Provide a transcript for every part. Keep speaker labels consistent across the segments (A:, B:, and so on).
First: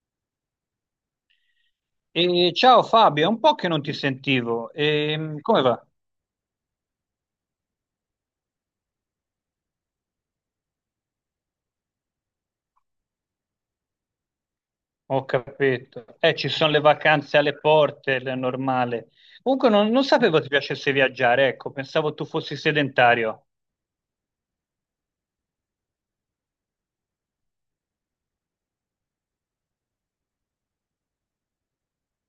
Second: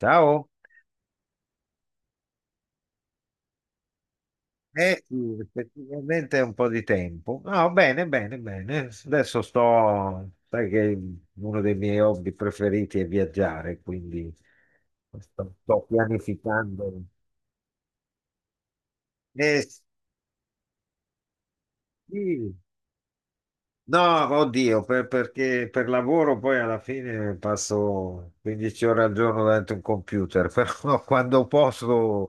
A: Ciao,
B: E ciao Fabio, è un po' che non ti sentivo.
A: sì,
B: Come va?
A: effettivamente è un po' di tempo. No, bene, bene, bene. Adesso sai che uno dei miei hobby preferiti è viaggiare, quindi
B: Ho
A: sto
B: capito. Ci sono le
A: pianificando.
B: vacanze alle porte, è normale.
A: Eh,
B: Comunque non sapevo ti piacesse viaggiare, ecco, pensavo tu
A: sì,
B: fossi sedentario.
A: No, oddio, perché per lavoro poi alla fine passo 15 ore al giorno davanti a un computer, però quando posso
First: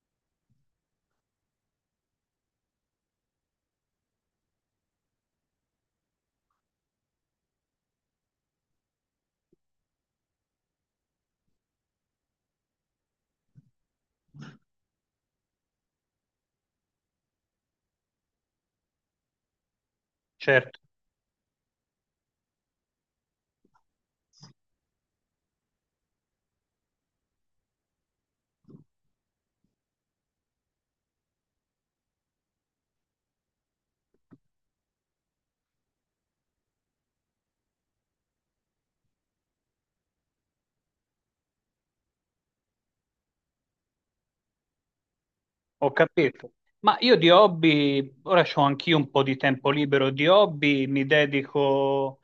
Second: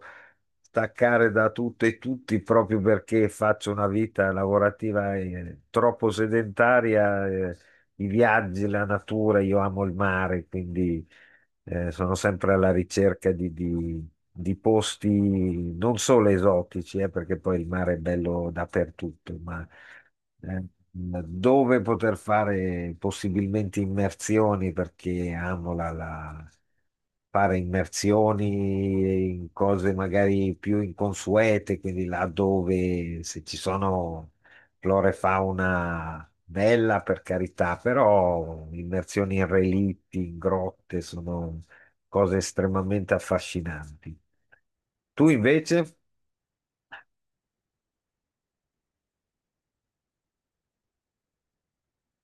A: staccare da tutto e tutti proprio perché faccio una vita lavorativa troppo sedentaria. I viaggi, la natura, io amo il mare, quindi sono sempre alla ricerca di posti non solo esotici, perché poi il mare è bello dappertutto, ma eh,
B: Certo,
A: dove poter fare possibilmente immersioni, perché amo fare immersioni in cose magari più inconsuete, quindi là dove se ci sono flora e fauna bella per carità, però immersioni in relitti, in grotte sono cose estremamente affascinanti. Tu
B: ho
A: invece?
B: capito. Ma io di hobby, ora ho anch'io un po' di tempo libero, di hobby mi dedico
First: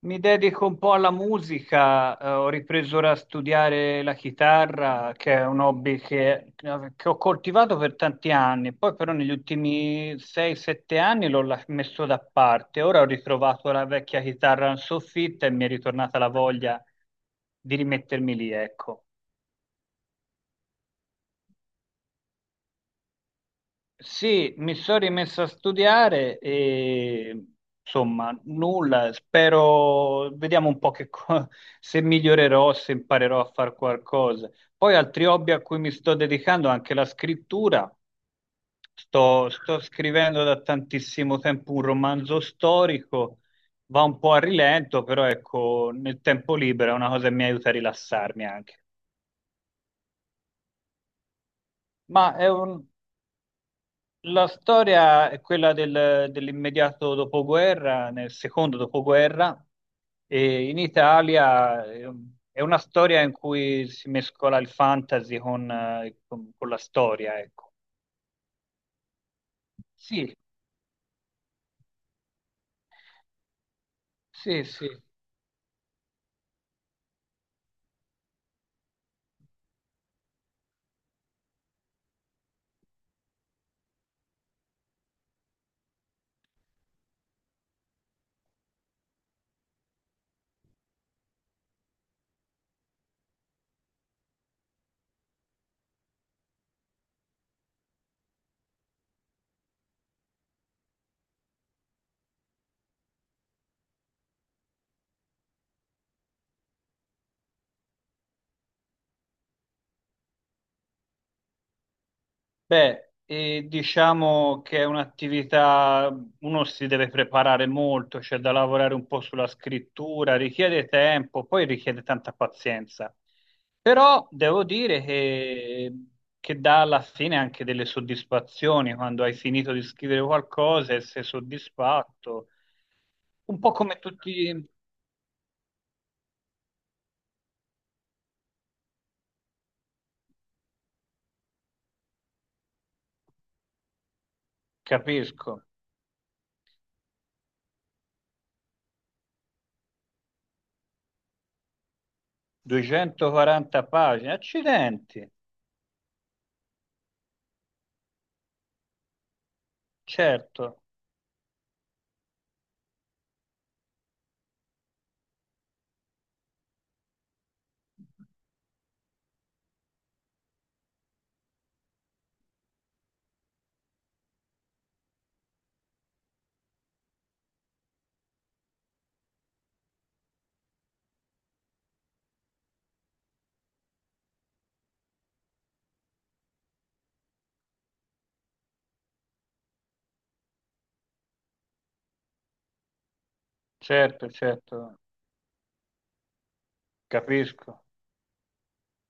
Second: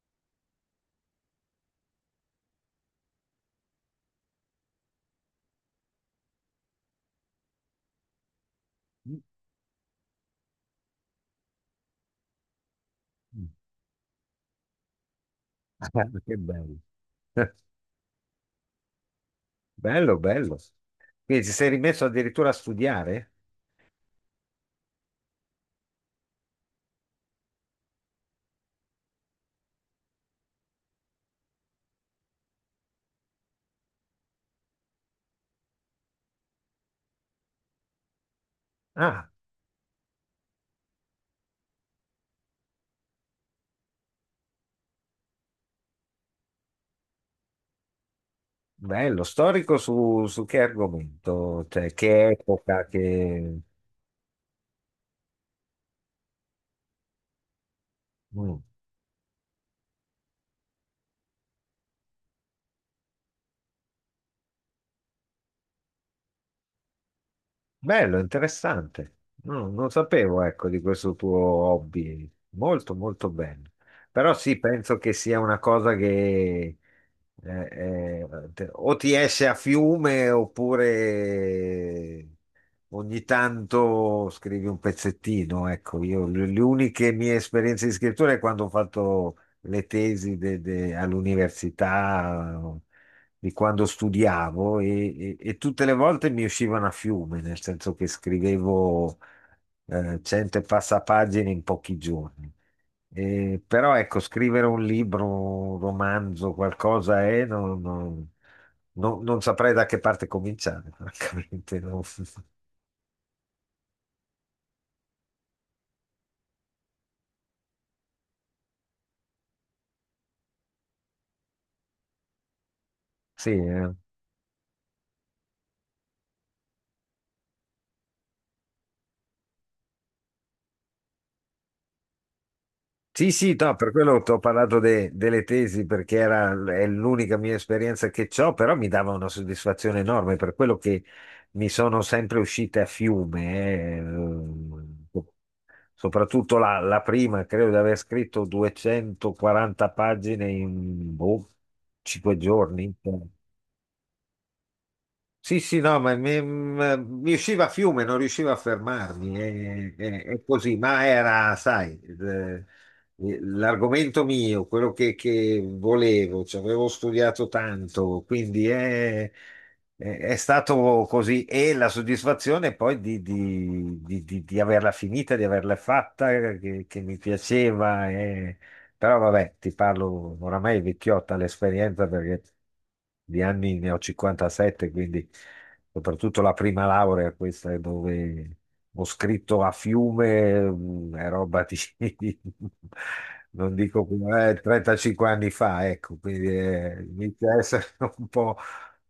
B: Mi dedico un po' alla musica, ho ripreso ora a studiare la chitarra, che è un hobby che ho coltivato per tanti anni, poi però negli ultimi 6-7 anni l'ho messo da parte, ora ho ritrovato la vecchia chitarra in soffitta e mi è
A: Ah,
B: ritornata la
A: che bello.
B: voglia di rimettermi lì, ecco.
A: Bello, bello. Quindi ti sei rimesso addirittura a studiare?
B: Sì, mi sono rimesso a studiare e insomma, nulla, spero, vediamo un po' se migliorerò, se imparerò a fare qualcosa. Poi altri hobby a cui mi sto dedicando, anche la scrittura,
A: Ah,
B: sto scrivendo da tantissimo tempo un romanzo storico, va un po' a rilento, però ecco, nel tempo libero è una cosa che mi aiuta a rilassarmi anche.
A: bello. Storico su, su che argomento? Cioè, che
B: Ma è un,
A: epoca, che...
B: La storia è quella dell'immediato dopoguerra, nel
A: Mm.
B: secondo dopoguerra, e in Italia è una storia in cui si mescola il fantasy con la storia, ecco.
A: Bello, interessante. No, non
B: Sì,
A: sapevo, ecco, di questo tuo hobby. Molto, molto bello. Però sì,
B: sì, sì.
A: penso che sia una cosa che o ti esce a fiume oppure ogni tanto scrivi un pezzettino. Ecco, io le uniche mie esperienze di scrittura è quando ho fatto le tesi all'università di quando studiavo e, e tutte le volte mi uscivano a fiume, nel senso che scrivevo 100 e passa pagine in pochi giorni. Però ecco, scrivere un libro, un romanzo, qualcosa è, non saprei da che parte cominciare, francamente. No.
B: Beh, diciamo che è un'attività, uno si deve preparare molto, c'è da lavorare un po' sulla scrittura, richiede tempo, poi richiede tanta pazienza.
A: Sì, eh.
B: Però devo dire che dà alla fine anche delle soddisfazioni quando hai finito di scrivere qualcosa e sei soddisfatto.
A: Sì, sì,
B: Un po'
A: no, per
B: come
A: quello ti ho
B: tutti,
A: parlato delle tesi perché era, è l'unica mia esperienza che ho, però mi dava una soddisfazione enorme per quello che mi sono sempre uscite a fiume,
B: capisco,
A: soprattutto la prima, credo di aver scritto 240 pagine in boh, 5 giorni.
B: 240 pagine, accidenti,
A: Sì, sì, no, ma mi usciva a fiume, non riuscivo a fermarmi, è, è così,
B: certo,
A: ma era, sai, l'argomento mio, quello che volevo, ci avevo studiato tanto, quindi è, è stato così e la soddisfazione poi di averla finita, di averla fatta, che mi piaceva. Però vabbè, ti parlo oramai è vecchiotta l'esperienza perché di anni ne ho 57, quindi soprattutto la prima laurea, questa è dove ho scritto a fiume. Mm, è roba di, non dico
B: certo, certo,
A: 35 anni fa, ecco, quindi inizia a essere
B: capisco.
A: un po',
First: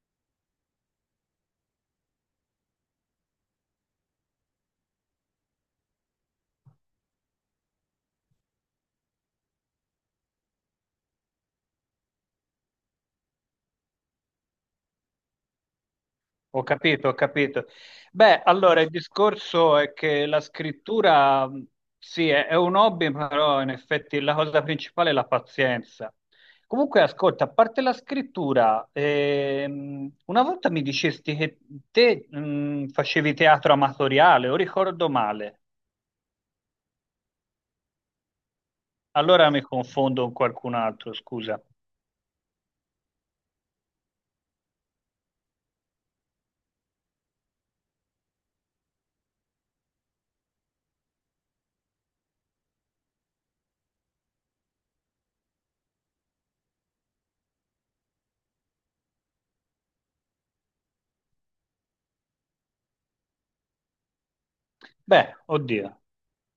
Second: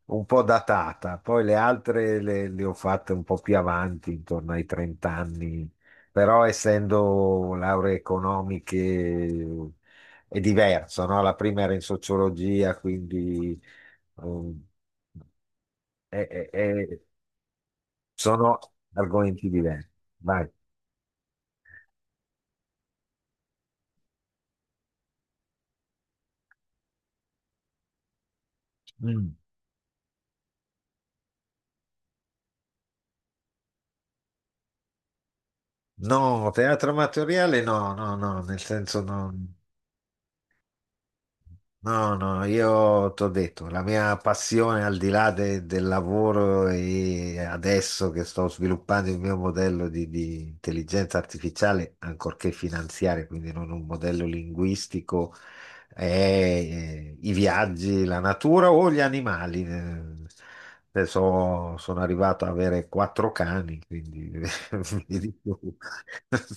A: un po' datata. Poi le altre le ho fatte un po' più avanti, intorno ai 30 anni, però essendo lauree economiche è diverso, no? La prima era in sociologia, quindi um,
B: Ho
A: è-
B: capito, ho capito. Beh,
A: sono
B: allora il
A: argomenti
B: discorso
A: diversi.
B: è che la
A: Vai.
B: scrittura sì, è un hobby, però in effetti la cosa principale è la pazienza. Comunque, ascolta, a parte la scrittura,
A: Mm.
B: una volta mi dicesti che te facevi teatro amatoriale, o ricordo male?
A: No, teatro amatoriale no, no, no, nel senso no.
B: Allora mi confondo con qualcun altro, scusa.
A: No, no, io ti ho detto, la mia passione al di là del lavoro e adesso che sto sviluppando il mio modello di intelligenza artificiale, ancorché finanziaria, quindi non un modello linguistico, è i viaggi, la natura o gli animali. Adesso sono arrivato ad avere quattro cani, quindi
B: Beh,
A: vedi tu.
B: oddio.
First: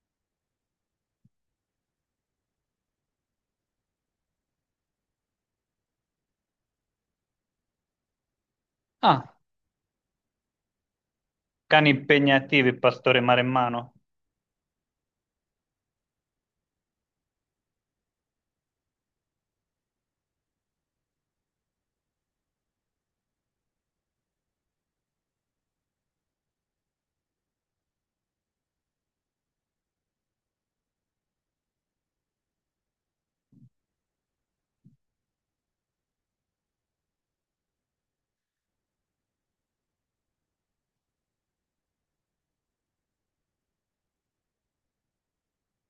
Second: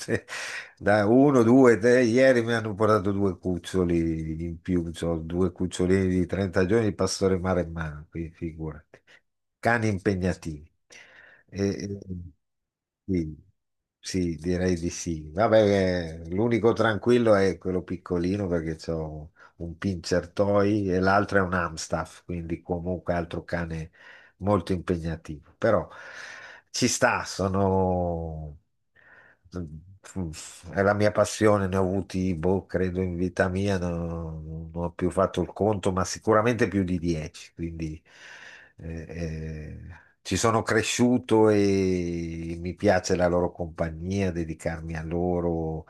A: Da uno, due, tre, ieri mi hanno portato due cuccioli in più, c'ho due cucciolini di 30 giorni di pastore maremmano, quindi figurati.
B: Ah,
A: Cani impegnativi. E-
B: cani
A: e-
B: impegnativi, pastore
A: sì,
B: maremmano.
A: sì, direi di sì. Vabbè, l'unico tranquillo è quello piccolino perché c'ho un pincher toy e l'altro è un Amstaff, quindi comunque altro cane molto impegnativo, però ci sta, sono... mm, mm, è la mia passione, ne ho avuti, boh, credo in vita mia, non ho più fatto il conto, ma sicuramente più di 10, quindi eh, eh, ci sono cresciuto e mi piace la loro compagnia, dedicarmi a loro.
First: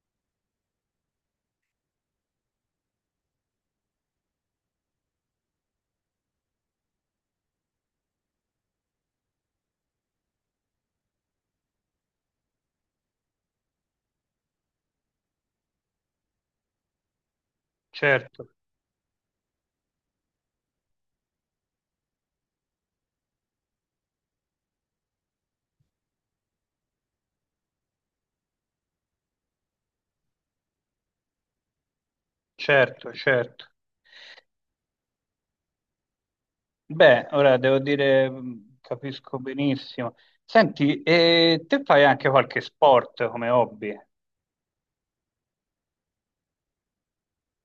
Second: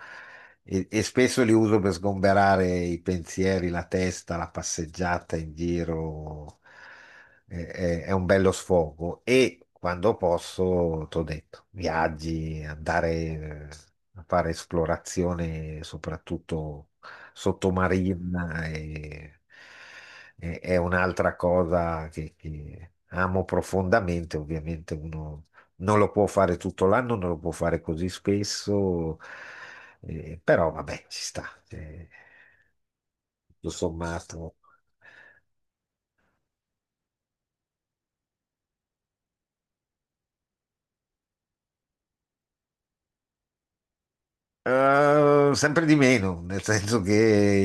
A: E spesso li uso per sgomberare i pensieri, la testa, la passeggiata in giro. È un bello sfogo. E quando posso, t'ho detto, viaggi, andare a fare esplorazione, soprattutto
B: Certo,
A: sottomarina, è un'altra cosa che amo profondamente. Ovviamente uno non lo può fare tutto l'anno, non lo può fare così spesso, però vabbè, ci sta, eh,
B: certo, certo.
A: tutto sommato.
B: Beh, ora devo dire, capisco benissimo. Senti, e te fai anche qualche sport come hobby?
A: Sempre di meno, nel senso che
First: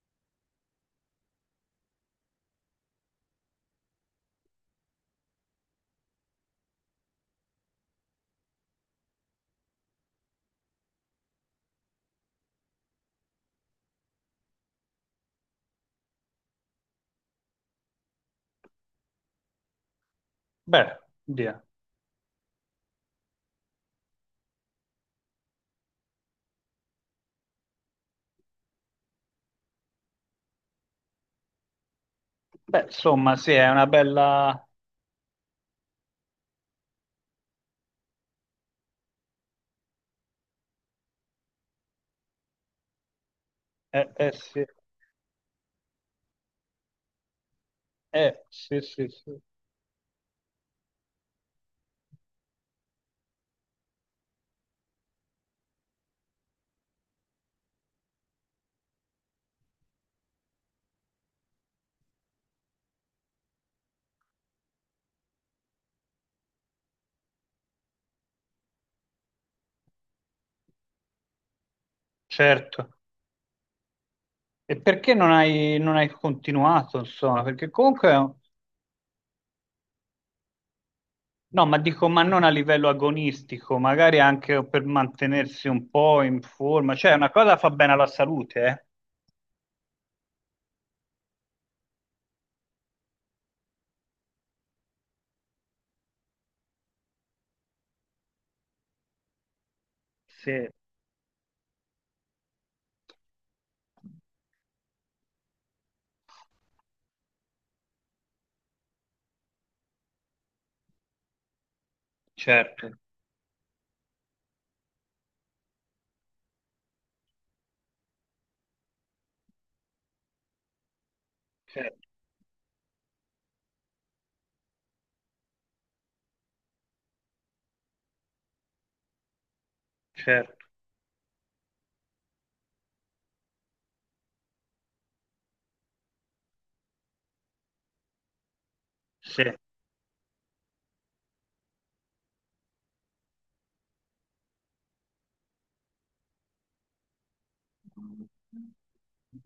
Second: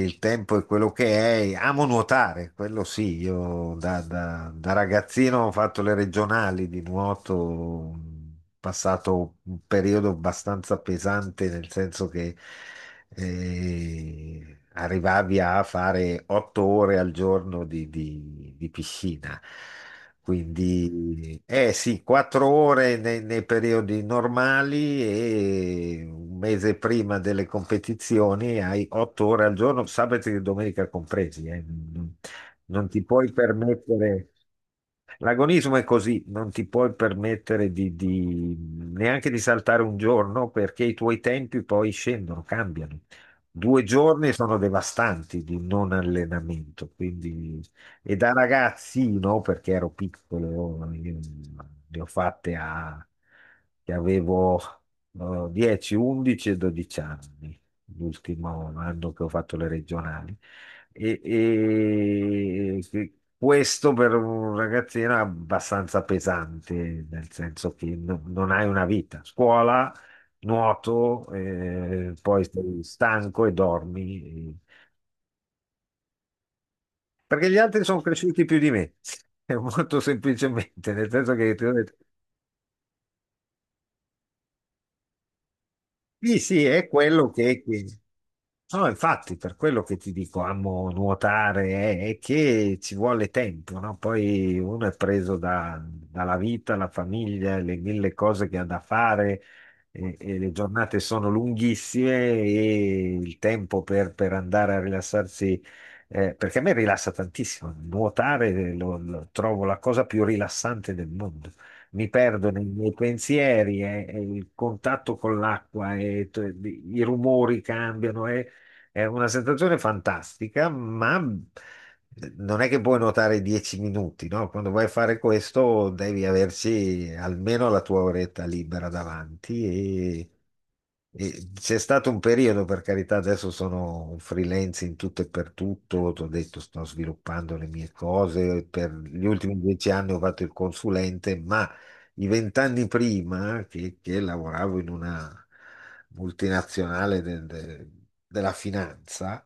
A: il tempo è quello che è. Amo nuotare, quello sì. Io da ragazzino ho fatto le regionali di nuoto, ho passato un periodo abbastanza pesante, nel senso che arrivavi a fare 8 ore al giorno di piscina.
B: Beh,
A: Quindi,
B: via.
A: eh sì, 4 ore nei periodi normali e un mese prima delle competizioni hai 8 ore al giorno, sabato e domenica compresi. Eh. Non
B: Beh,
A: non ti puoi
B: insomma, sì, è una
A: permettere.
B: bella...
A: L'agonismo è così, non ti puoi permettere neanche di saltare un giorno perché i tuoi tempi poi scendono, cambiano. Due giorni sono
B: Sì,
A: devastanti di non allenamento, quindi... E da
B: sì, sì, sì.
A: ragazzino, perché ero piccolo, io ne ho fatte a... che avevo 10, 11 e 12 anni, l'ultimo anno che ho fatto le regionali. E, e questo per un ragazzino è abbastanza pesante, nel senso che non hai una vita. Scuola, nuoto, poi sei
B: Certo.
A: stanco e dormi.
B: E perché non hai continuato, insomma?
A: Perché gli
B: Perché
A: altri sono
B: comunque... è un-
A: cresciuti più di me, molto semplicemente, nel senso che ti
B: No,
A: ho
B: ma
A: detto,
B: dico, ma non a livello agonistico, magari anche per mantenersi un po'
A: sì,
B: in
A: sì, è
B: forma. Cioè,
A: quello
B: una cosa
A: che...
B: fa bene alla salute,
A: No,
B: eh?
A: no, infatti, per quello che ti dico, amo nuotare, è che ci vuole tempo, no? Poi uno è preso dalla vita, la famiglia, le mille cose che ha da fare, e le
B: Sì,
A: giornate sono lunghissime e il tempo per andare a rilassarsi, perché a me rilassa tantissimo, nuotare lo trovo la cosa più rilassante del mondo. Mi perdo nei
B: certo,
A: miei pensieri, e il contatto con l'acqua, e i rumori cambiano. È una sensazione fantastica, ma mhmm,
B: certo,
A: non è che puoi nuotare 10 minuti, no? Quando vai a fare questo devi averci almeno la tua oretta libera davanti e,
B: certo.
A: e c'è stato un periodo, per carità, adesso sono un freelance in tutto e per tutto, ti ho detto sto sviluppando le mie cose, per gli
B: Sì.
A: ultimi 10 anni ho fatto il consulente, ma i 20 anni prima che lavoravo in una multinazionale della finanza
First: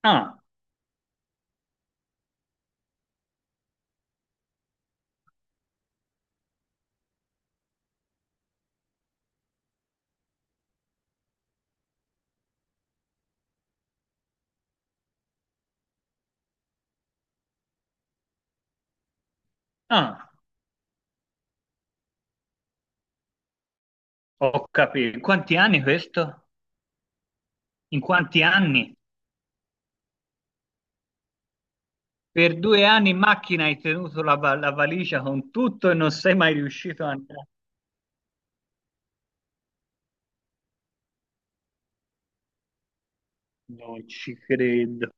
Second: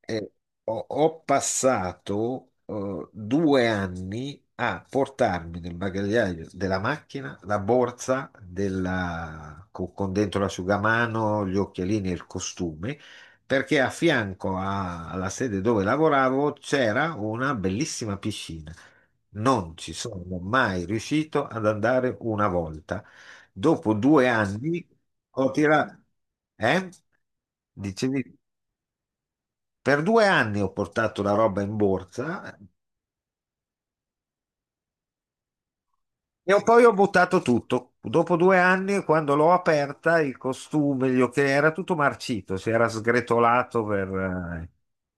A: eh,
B: Ah,
A: ho passato 2 anni a portarmi nel bagagliaio della macchina la borsa con, dentro l'asciugamano, gli occhialini e il costume, perché a fianco alla sede dove lavoravo c'era una bellissima piscina. Non ci
B: ah,
A: sono mai riuscito ad andare una volta. Dopo due
B: ho
A: anni
B: capito.
A: ho
B: Quanti anni
A: tirato...
B: questo?
A: Eh?
B: In
A: Dicevi?
B: quanti anni?
A: Per 2 anni ho portato la roba in borsa.
B: Per due anni in macchina hai tenuto la valigia con tutto e non sei mai
A: E poi ho
B: riuscito a
A: buttato
B: andare.
A: tutto. Dopo due anni, quando l'ho aperta, il costume, gli occhiali, era tutto marcito, si era sgretolato
B: Non
A: per...
B: ci credo.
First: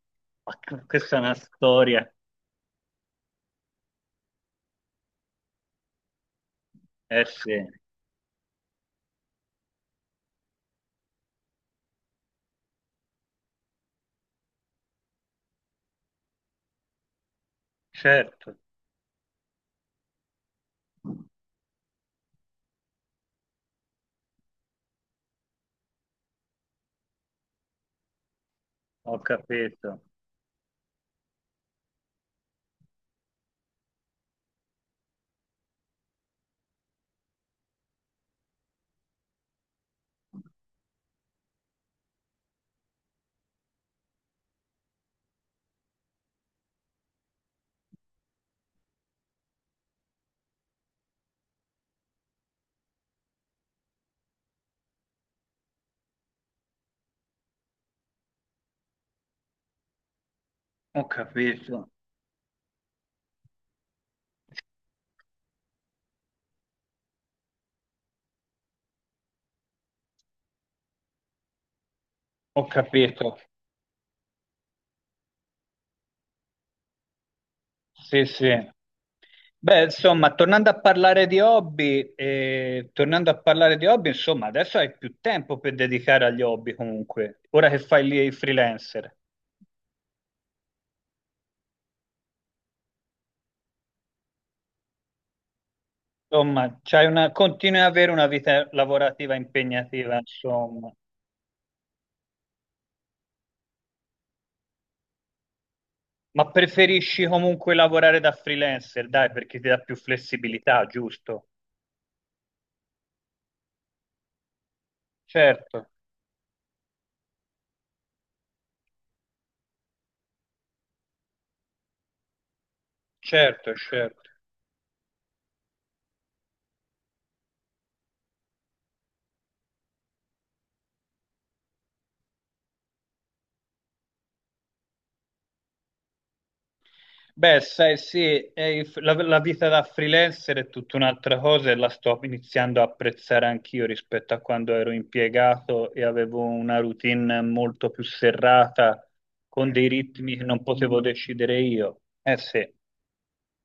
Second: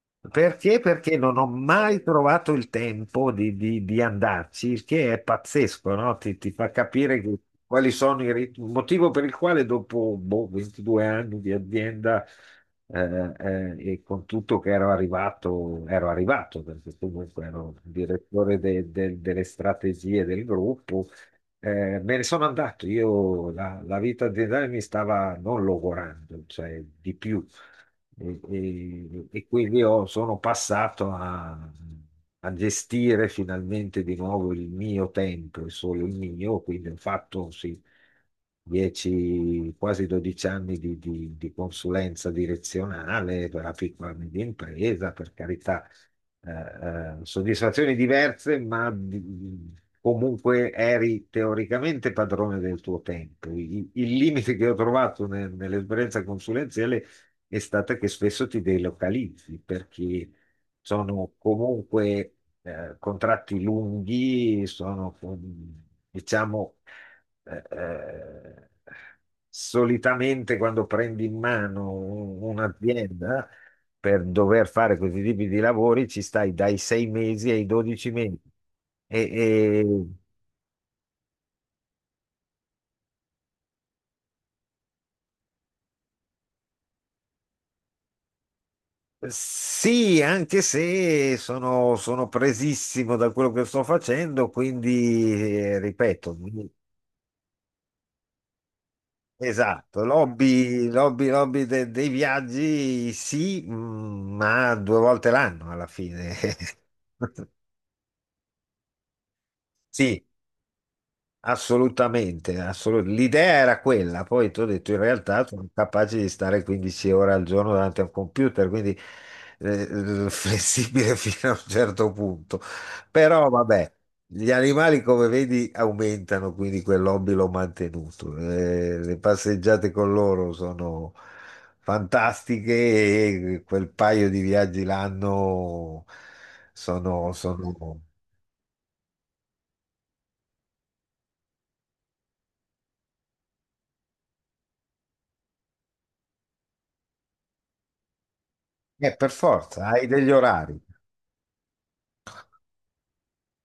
B: Ma
A: Perché?
B: che-
A: Perché
B: questa è una
A: non ho mai
B: storia.
A: trovato il tempo di andarci, il che è pazzesco, no? Ti fa capire
B: Eh
A: che-
B: sì,
A: quali sono i ritmi, il motivo per il quale dopo boh, 22 anni di azienda eh, e con tutto che ero arrivato, perché comunque ero
B: certo,
A: direttore delle strategie del gruppo. Me ne sono andato, io la vita aziendale mi stava non logorando, cioè di più. E,
B: ho
A: e quindi
B: capito,
A: io sono passato a gestire finalmente di nuovo il mio tempo, e solo il mio, quindi ho fatto sì, 10, quasi 12 anni di consulenza direzionale per la piccola e media impresa, per carità, eh, soddisfazioni diverse, ma comunque eri teoricamente padrone del tuo tempo. Il limite che ho trovato nell'esperienza consulenziale è stato che spesso ti delocalizzi perché
B: ho
A: sono
B: capito,
A: comunque contratti lunghi, sono diciamo eh, eh, solitamente quando prendi in mano
B: ho capito.
A: un'azienda per dover fare questi tipi di lavori ci stai dai 6 mesi ai 12
B: Sì,
A: mesi.
B: sì. Beh,
A: E,
B: insomma, tornando a parlare di hobby, insomma, adesso hai più tempo per dedicare agli hobby comunque, ora che fai lì il freelancer.
A: sì, anche se sono, sono presissimo da quello che sto facendo, quindi ripeto, mi-
B: Insomma, continui ad avere una vita lavorativa
A: esatto,
B: impegnativa, insomma,
A: l'hobby dei viaggi sì, mm, ma 2 volte l'anno alla fine.
B: ma preferisci comunque lavorare da freelancer, dai, perché ti dà più
A: Sì,
B: flessibilità, giusto?
A: assolutamente, assolut- l'idea era quella, poi ti ho detto in realtà sono
B: Certo,
A: capace di stare 15 ore al giorno davanti a un computer, quindi flessibile fino a un certo punto. Però
B: certo,
A: vabbè,
B: certo.
A: gli animali come vedi aumentano, quindi quell'hobby l'ho mantenuto. Le passeggiate con loro sono fantastiche e quel paio di viaggi l'anno sono,
B: Beh, sai,
A: sono...
B: sì, è la vita da freelancer è tutta un'altra cosa e la sto iniziando a apprezzare anch'io rispetto a quando ero impiegato e avevo una routine molto più serrata,
A: Per
B: con
A: forza,
B: dei
A: hai degli
B: ritmi che non
A: orari.
B: potevo decidere io. Eh sì,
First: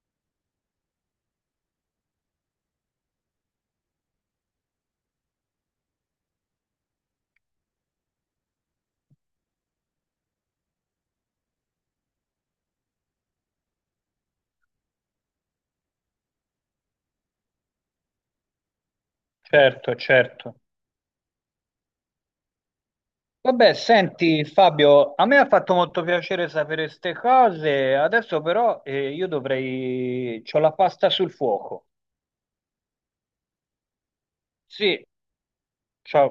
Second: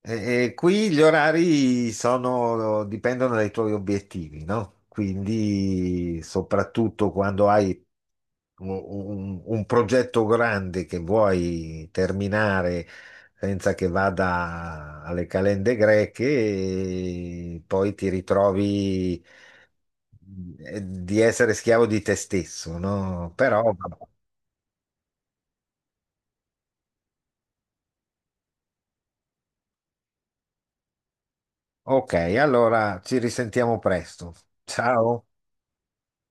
A: E qui gli orari sono, dipendono dai tuoi obiettivi, no? Quindi, soprattutto quando hai un progetto grande che vuoi terminare senza che vada alle calende greche, e poi ti ritrovi
B: certo, certo.
A: di essere schiavo di te stesso, no? Però,
B: Vabbè,
A: vabbè.
B: senti Fabio, a me ha fatto molto piacere sapere queste cose, adesso però io dovrei... c'ho la pasta sul fuoco.
A: Ok, allora ci risentiamo presto.
B: Sì,
A: Ciao.
B: ciao.